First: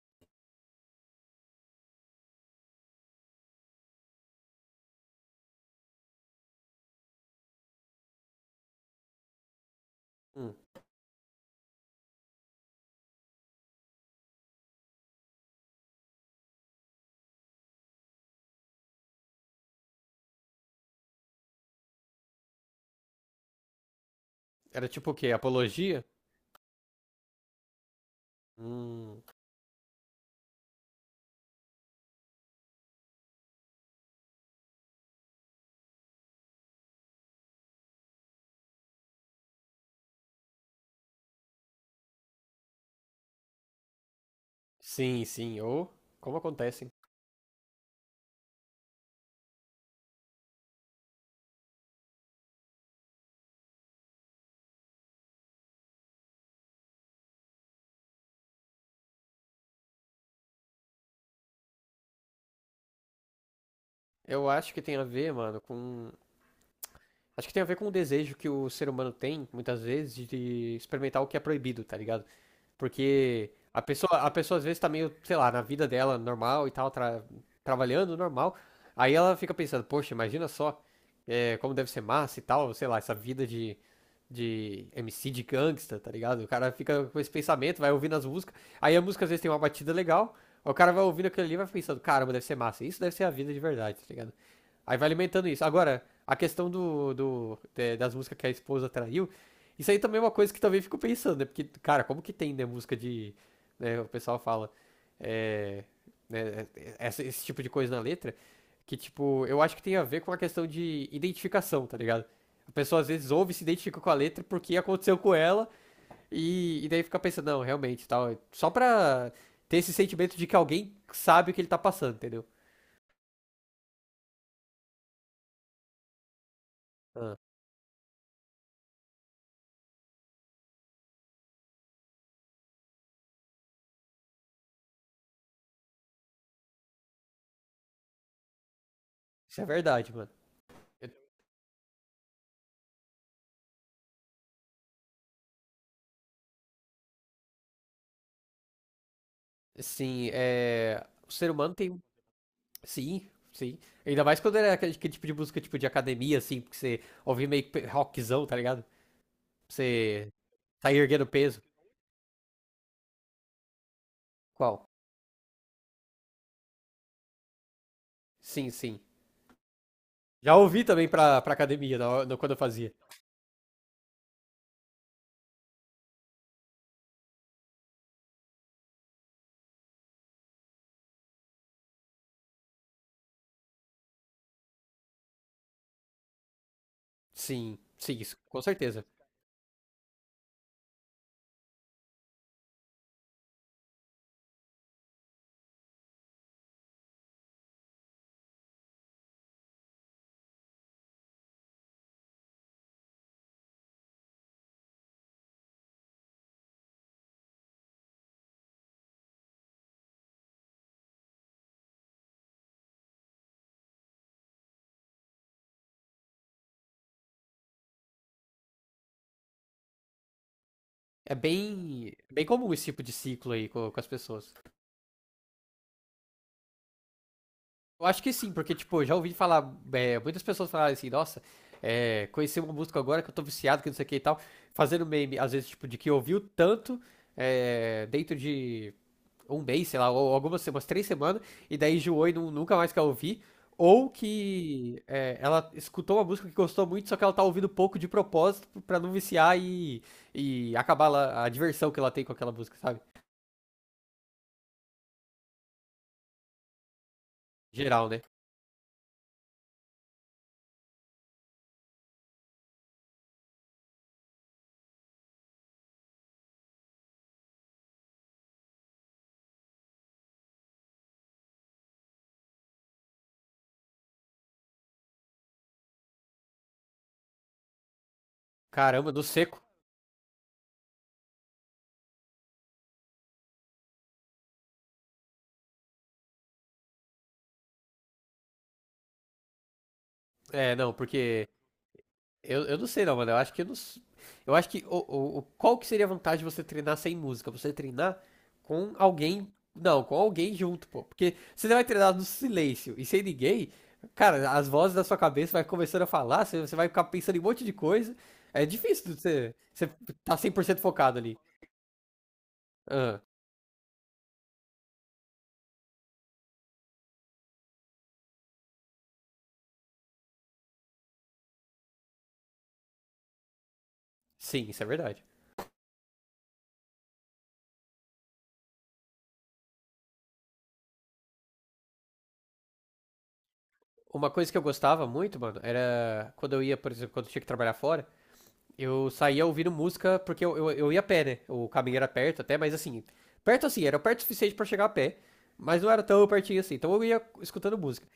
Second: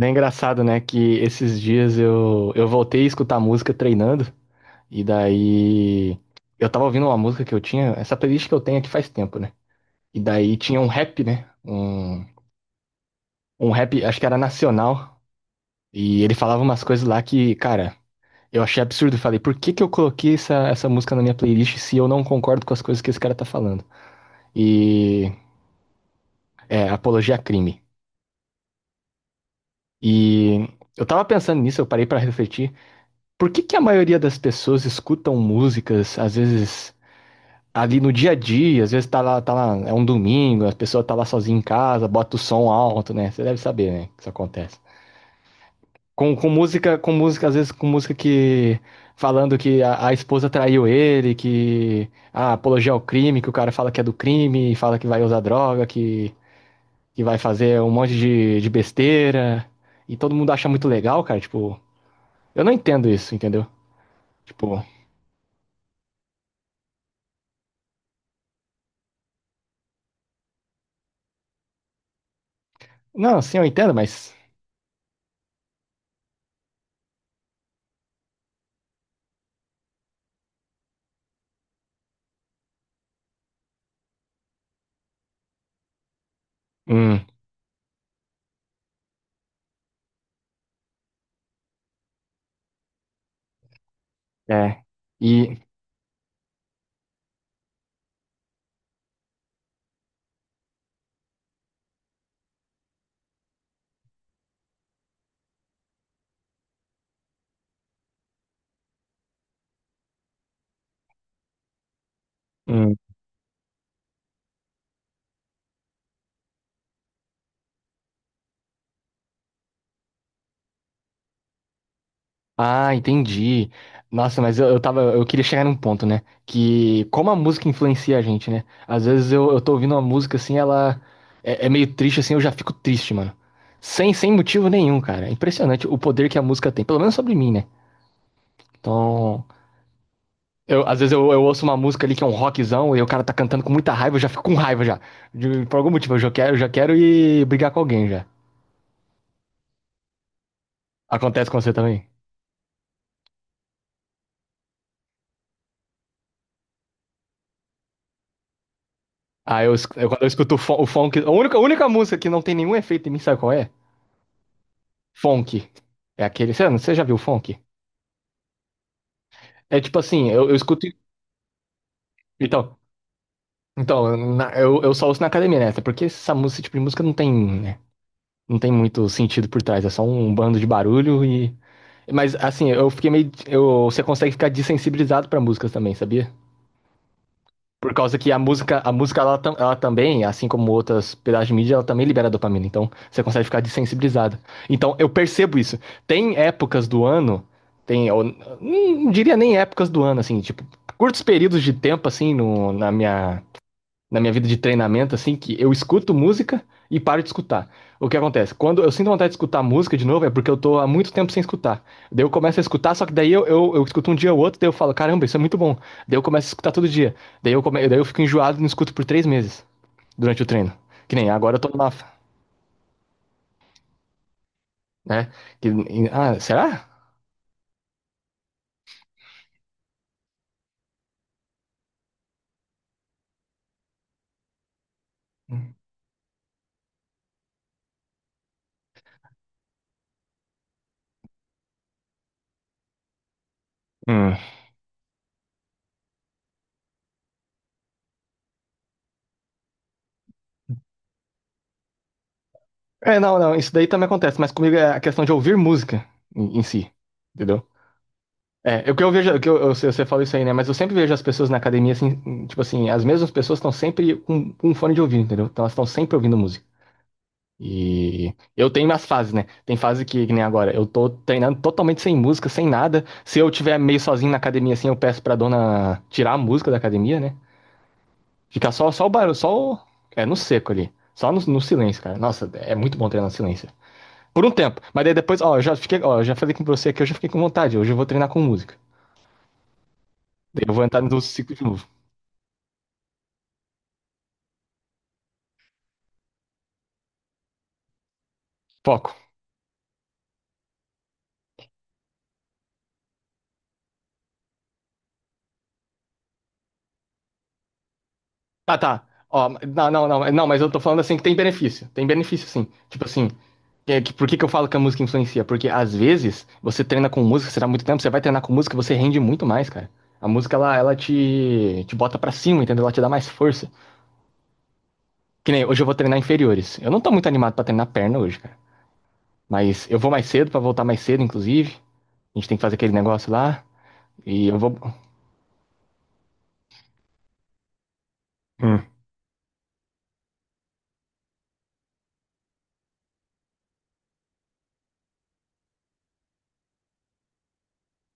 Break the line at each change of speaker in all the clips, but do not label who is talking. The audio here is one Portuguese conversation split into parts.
É engraçado, né, que esses dias eu voltei a escutar música treinando, e daí eu tava ouvindo uma música que eu tinha, essa playlist que eu tenho aqui faz tempo, né? E
Hum.
daí tinha um rap, né? Um rap, acho que era nacional, e ele falava umas coisas lá que, cara, eu achei absurdo. Eu falei, por que que eu coloquei essa música na minha playlist se eu não concordo com as coisas que esse cara tá falando?
Era tipo o quê?
E
Apologia?
é, apologia a crime.
Hum.
E eu tava pensando nisso, eu parei pra refletir. Por que que a maioria das pessoas escutam músicas, às vezes ali no dia a dia, às vezes tá lá, é um domingo, a pessoa tá lá sozinha em casa, bota o som alto, né? Você deve saber, né, que isso acontece.
Sim, sim. Ou como acontecem.
Com música, às vezes com música que falando que a esposa traiu ele, que a apologia ao crime, que o cara fala que é do crime, fala que vai usar droga, que vai fazer um monte de besteira, e todo mundo acha muito legal, cara, tipo, eu não entendo isso, entendeu?
Eu acho que
Tipo,
tem a ver, mano, com. Acho que tem a ver com o desejo que o ser humano tem, muitas vezes, de experimentar o que é proibido, tá ligado?
não,
Porque
sim, eu
a
entendo,
pessoa, a
mas
pessoa às vezes tá meio, sei lá, na vida dela normal e tal, trabalhando normal. Aí ela fica pensando, poxa, imagina só como deve ser massa e tal, sei lá, essa vida de MC de gangsta, tá ligado? O cara fica
Hum,
com esse pensamento, vai ouvindo as músicas. Aí a música às vezes tem uma batida legal, aí o cara vai ouvindo aquilo ali e vai pensando, caramba, deve ser massa. Isso deve ser a vida de verdade, tá ligado?
é.
Aí vai alimentando
E.
isso. Agora, a questão das músicas que a esposa traiu. Isso aí também é uma coisa que também fico pensando, né? Porque, cara, como que tem, né, música de. Né, o pessoal fala. é, né, esse tipo de coisa na letra, que, tipo, eu acho que tem a ver com a questão de identificação, tá ligado? A
hum.
pessoa às vezes ouve e se identifica com a letra porque aconteceu com ela e daí fica pensando, não, realmente, tal. Só pra ter esse sentimento de que alguém sabe o que ele tá passando, entendeu?
Ah, entendi. Nossa, mas eu tava. Eu queria chegar num ponto, né? Que como a
Ah,
música influencia a gente, né? Às vezes eu tô ouvindo uma música assim, ela é meio triste, assim, eu já fico triste, mano. Sem motivo nenhum, cara. É impressionante o poder que a música tem, pelo menos sobre mim, né? Então.
isso é verdade, mano.
Eu,
Eu-
eu ouço uma música ali que é um rockzão e o cara tá cantando com muita raiva, eu já fico com raiva já. Por algum motivo, eu já quero ir brigar com alguém já.
Sim, é. O
Acontece
ser
com você
humano tem.
também?
Sim, sim. Ainda mais quando era aquele tipo de música tipo de academia, assim, porque você ouvia meio que rockzão, tá ligado?
Ah, quando
Você
eu escuto o
tá
funk.
erguendo
A
peso.
única música que não tem nenhum efeito em mim, sabe qual é?
Qual?
Funk. É aquele. Você já viu funk?
Sim, sim.
É tipo assim, eu
Já ouvi
escuto.
também pra academia na hora- no- quando eu
Então,
fazia.
eu só ouço na academia, né? Até porque essa música, esse tipo de música não tem, né? Não tem muito sentido por trás. É só um bando de barulho e. Mas assim, eu fiquei meio. Eu, você consegue ficar dessensibilizado pra músicas também, sabia?
Sim,
Por causa
sim,
que
isso, com
a
certeza.
música ela também, assim como outras pedaços de mídia, ela também libera dopamina. Então, você consegue ficar desensibilizado. Então, eu percebo isso. Tem épocas do ano, eu não diria nem épocas do ano, assim, tipo, curtos períodos de tempo, assim, no, na minha vida de treinamento, assim, que eu escuto música e paro de escutar. O que acontece? Quando eu sinto vontade de escutar música de novo, é porque eu tô há muito tempo sem escutar. Daí eu começo a escutar, só que daí eu escuto um dia ou outro, daí eu falo, caramba, isso é muito bom. Daí eu começo a escutar todo dia. Daí daí eu fico enjoado e não escuto por três meses durante o treino. Que nem
É
agora eu tô numa.
bem, bem comum esse tipo de ciclo aí com as pessoas.
Né? Que... Ah, será?
Eu acho que sim, porque, tipo, eu já ouvi falar, muitas pessoas falarem assim, nossa, conheci uma música agora que eu tô viciado, que não sei o que e tal, fazendo meme, às vezes, tipo, de que ouviu tanto, dentro de um mês, sei lá, ou algumas umas três semanas, e daí enjoou e nunca mais quer ouvir. Ou
Hum.
que é, ela escutou uma música que gostou muito, só que ela tá ouvindo pouco de propósito pra não viciar e a diversão que ela tem com aquela música, sabe?
É, não, não, isso daí também acontece, mas comigo é a questão de ouvir música em si, entendeu?
Geral, né?
É, o que eu vejo, o que eu, você falou isso aí, né? Mas eu sempre vejo as pessoas na academia, assim, tipo assim, as mesmas pessoas estão sempre com um fone de ouvido, entendeu? Então elas estão sempre ouvindo música. E eu tenho minhas fases, né? Tem fase que nem agora, eu tô treinando totalmente sem música, sem nada. Se eu tiver meio sozinho na academia, assim, eu peço pra dona tirar a música da academia, né? Ficar só, só o
Caramba, no
barulho,
seco.
é, no seco ali. Só no silêncio, cara. Nossa, é muito bom treinar no silêncio. Por um tempo. Mas daí depois, ó, eu já fiquei, ó, eu já falei com você que eu já fiquei com vontade. Hoje eu vou treinar com música. Daí eu
É,
vou
não,
entrar no
porque
ciclo de novo.
eu não sei não, mano. Eu acho que eu não. Eu acho que qual que seria a vantagem de você treinar sem música? Você treinar com
Foco.
alguém, não, com alguém junto, pô. Porque se você vai treinar no silêncio e sem ninguém, cara, as vozes da sua cabeça vai começando a falar, você vai ficar pensando em um monte de coisa. É
Tá, tá.
difícil de
Ó,
você
não, não, não,
tá
não,
cem
mas
por
eu
cento
tô falando assim
focado
que tem
ali.
benefício. Tem benefício sim. Tipo
Ah,
assim, por que que eu falo que a música influencia? Porque às vezes você treina com música, você dá muito tempo, você vai treinar com música, você rende muito mais, cara. A música, te bota pra cima, entendeu? Ela te dá mais força.
sim, isso é verdade.
Que nem hoje eu vou treinar inferiores. Eu não tô muito animado pra treinar perna hoje, cara. Mas eu vou mais cedo pra voltar mais cedo, inclusive. A gente tem que fazer aquele negócio lá.
Uma
E
coisa que
eu
eu
vou.
gostava muito, mano, era quando eu ia, por exemplo, quando eu tinha que trabalhar fora,
Hum.
eu saía ouvindo música, porque eu ia a pé, né? O caminho era perto até, mas assim, perto assim, era perto o suficiente pra chegar a pé, mas não era tão pertinho assim, então eu ia escutando música.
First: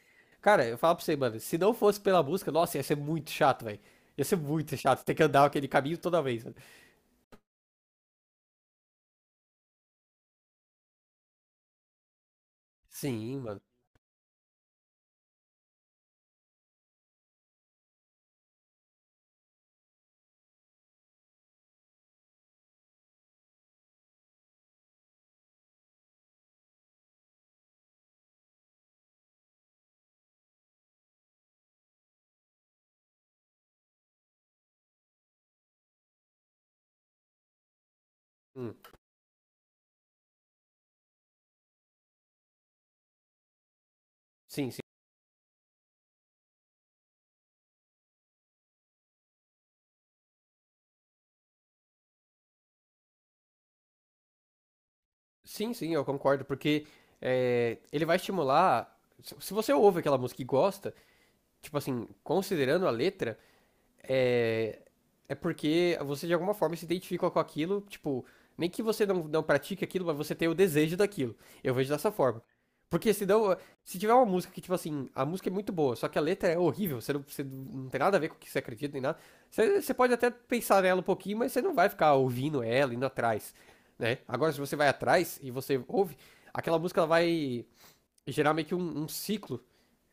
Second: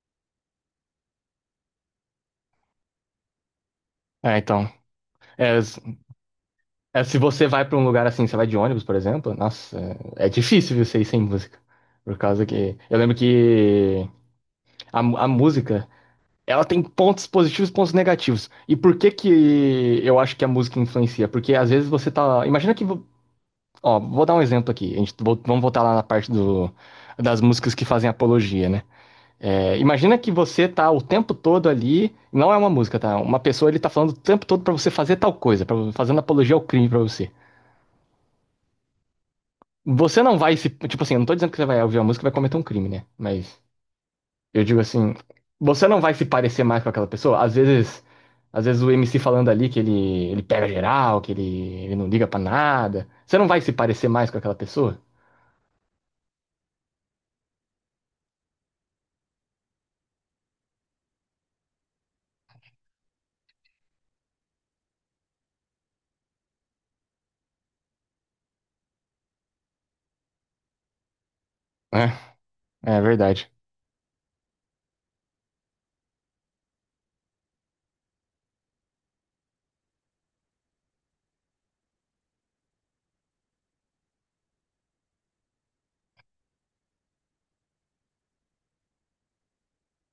Cara, eu falo pra você, mano, se não fosse pela música, nossa, ia ser muito chato, velho. Ia ser
É, então.
muito chato ter que andar
É,
aquele caminho toda vez, mano.
É, se você vai pra um lugar assim, você vai de ônibus, por exemplo, nossa, é difícil você ir sem música. Por causa que. Eu lembro
Sim, mano.
que a música, ela tem pontos positivos e pontos negativos. E por que que eu acho que a música influencia? Porque às vezes você tá. Ó, vou dar um exemplo aqui. Vamos voltar lá na das músicas que fazem apologia, né? É, imagina que você tá o tempo todo ali, não é uma música, tá? Uma pessoa ele tá falando o tempo todo pra você fazer tal coisa, fazendo apologia ao crime pra você.
Hum.
Você não vai se. Tipo assim, eu não tô dizendo que você vai ouvir a música e vai cometer um crime, né? Mas eu
Sim,
digo
sim.
assim, você não vai se parecer mais com aquela pessoa. Às vezes o MC falando ali que ele pega geral, que ele não liga pra nada. Você não vai se parecer mais com aquela pessoa?
Sim, sim, eu concordo, porque é, ele vai estimular. Se você ouve aquela música e gosta, tipo assim, considerando a letra, é, é porque você de alguma forma se identifica com aquilo, tipo, nem que você não pratique aquilo, mas você tem o desejo daquilo. Eu vejo dessa
Né?
forma.
é
Porque se
verdade.
não, se tiver uma música que, tipo assim, a música é muito boa, só que a letra é horrível, você não tem nada a ver com o que você acredita nem nada, você pode até pensar nela um pouquinho, mas você não vai ficar ouvindo ela, indo atrás, né? Agora, se você vai atrás e você ouve, aquela música ela vai gerar meio que um ciclo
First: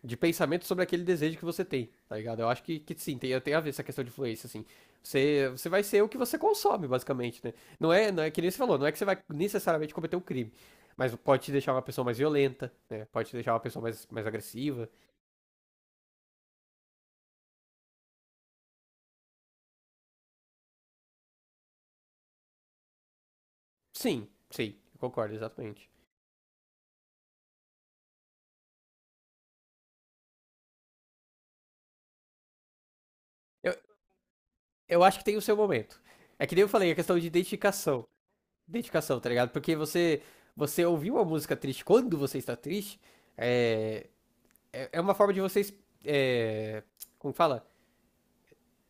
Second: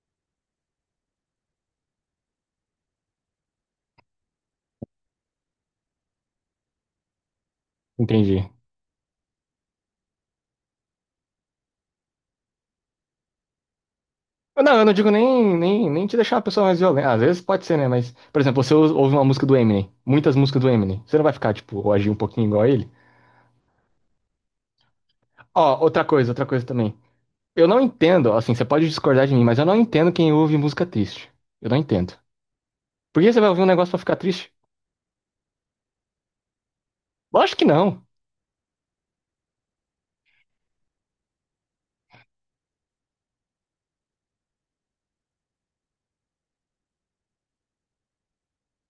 de pensamento sobre aquele desejo que você tem, tá ligado? Eu acho que sim, tem, tem a ver essa questão de influência, assim. Você vai ser o que você consome, basicamente, né? Não é que
Entendi.
nem você falou, não é que você vai necessariamente cometer um crime. Mas pode te deixar uma pessoa mais violenta, né? Pode te deixar uma pessoa mais, mais
Não, eu
agressiva.
não digo nem, nem, nem te deixar uma pessoa mais violenta. Às vezes pode ser, né? Mas, por exemplo, ouve uma música do Eminem, muitas músicas do Eminem. Você não vai ficar, tipo, ou agir um pouquinho igual a ele?
Sim, sim, eu concordo,
Ó,
exatamente.
outra coisa também. Eu não entendo, assim, você pode discordar de mim, mas eu não entendo quem ouve música triste. Eu não entendo. Por que você vai ouvir um
Eu,
negócio pra ficar triste?
eu acho que tem o seu momento. É que nem eu falei, a questão de
Lógico que não.
identificação. Identificação, tá ligado? Porque você, você ouvir uma música triste quando você está triste é, é uma forma de vocês. É, como fala?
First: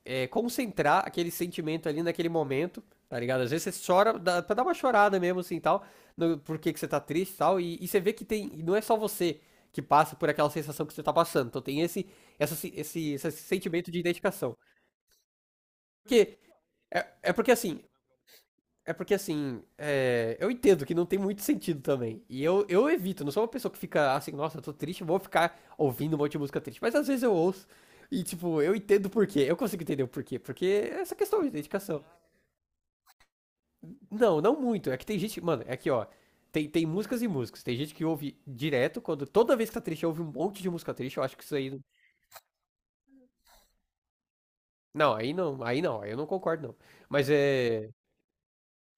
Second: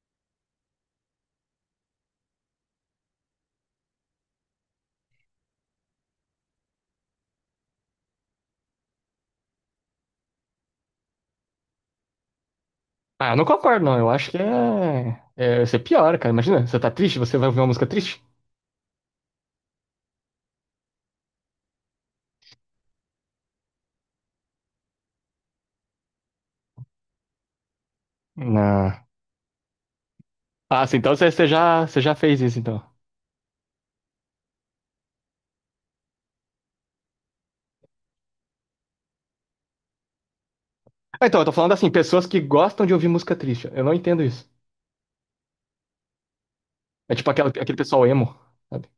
É, concentrar aquele sentimento ali naquele momento, tá ligado? Às vezes você chora dá, pra dar uma chorada mesmo, assim, tal, no, por que que você tá triste tal, e tal, e você vê que tem, não é só você que passa por aquela sensação que você tá passando, então tem
Ah,
esse
eu não concordo,
sentimento
não.
de
Eu acho que
identificação.
é. É você piora,
Porque,
cara. Imagina, você tá triste,
é
você vai
porque
ouvir uma
assim,
música triste?
é porque assim, é, eu entendo que não tem muito sentido também, e eu evito, não sou uma pessoa que fica assim, nossa, eu tô triste, vou ficar ouvindo um monte de música triste, mas às vezes eu ouço, e, tipo, eu
Não.
entendo por quê. Eu consigo entender o porquê. Porque
Ah, assim,
é essa
então
questão de
você
dedicação.
já fez isso, então.
Não, não muito. É que tem gente. Mano, é que, ó. Tem, tem músicas e músicas. Tem gente que ouve direto, quando toda vez que tá triste, ouve um monte de música triste. Eu
Ah,
acho
então,
que
eu tô
isso aí.
falando assim, pessoas que gostam de ouvir música triste. Eu não entendo isso.
Não, aí não, aí não, aí eu não concordo, não.
É tipo
Mas
aquela, aquele
é.
pessoal emo, sabe?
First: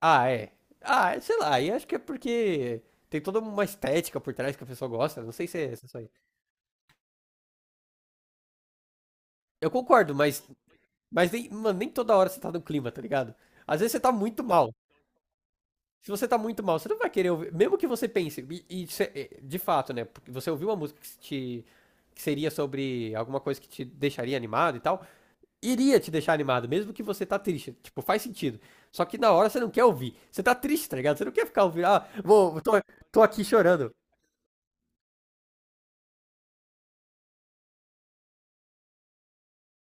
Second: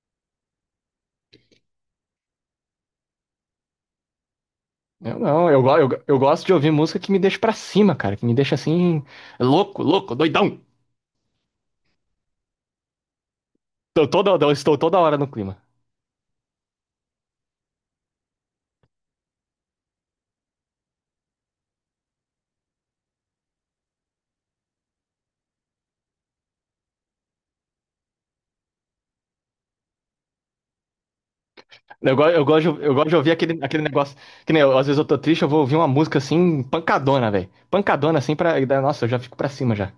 Ah, é. Ah, é, sei lá, aí acho que é porque tem toda uma estética por trás que a pessoa
Eu
gosta. Não sei
não,
se
eu,
é
go-
essa só aí.
eu gosto de ouvir música que me deixa pra cima, cara. Que me deixa assim,
Eu
louco, louco,
concordo,
doidão.
mas nem, mano, nem toda hora você tá no clima, tá ligado? Às vezes você
Tô
tá
toda,
muito
eu
mal.
estou toda hora no clima.
Se você tá muito mal, você não vai querer ouvir. Mesmo que você pense, e de fato, né? Porque você ouviu uma música que te. Que seria sobre alguma coisa que te deixaria animado e tal. Iria te deixar animado, mesmo que você tá triste. Tipo, faz sentido. Só que na hora você não quer ouvir. Você tá triste, tá ligado? Você não quer ficar ouvindo.
Eu gosto de
Tô
ouvir
aqui
aquele, aquele
chorando.
negócio. Que nem eu, às vezes eu tô triste, eu vou ouvir uma música assim, pancadona, velho. Pancadona assim pra. Da- Nossa, eu já fico pra cima já.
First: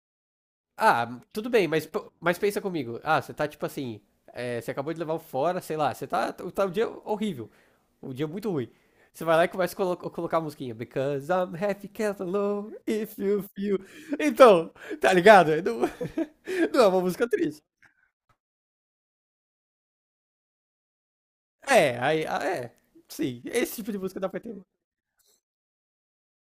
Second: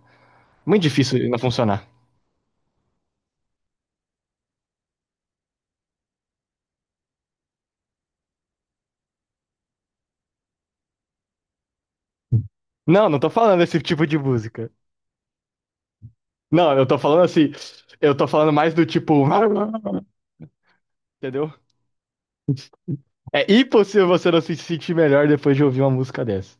Muito
Ah,
difícil não
tudo bem,
funcionar.
mas, mas pensa comigo. Ah, você tá tipo assim. É, você acabou de levar um fora, sei lá. Tá um dia horrível. Um dia muito ruim. Você vai lá e começa a colocar a musiquinha. Because I'm happy, can't alone,
Não, não
if
tô
you
falando
feel.
esse tipo de música.
Então, tá ligado? Não,
Não,
não
eu
é
tô
uma
falando
música
assim.
triste.
Eu tô falando mais do tipo. Entendeu?
É, aí, ah, é. Sim,
É
esse tipo de
impossível
música dá
você não
pra
se
ter.
sentir melhor depois de ouvir uma música dessa.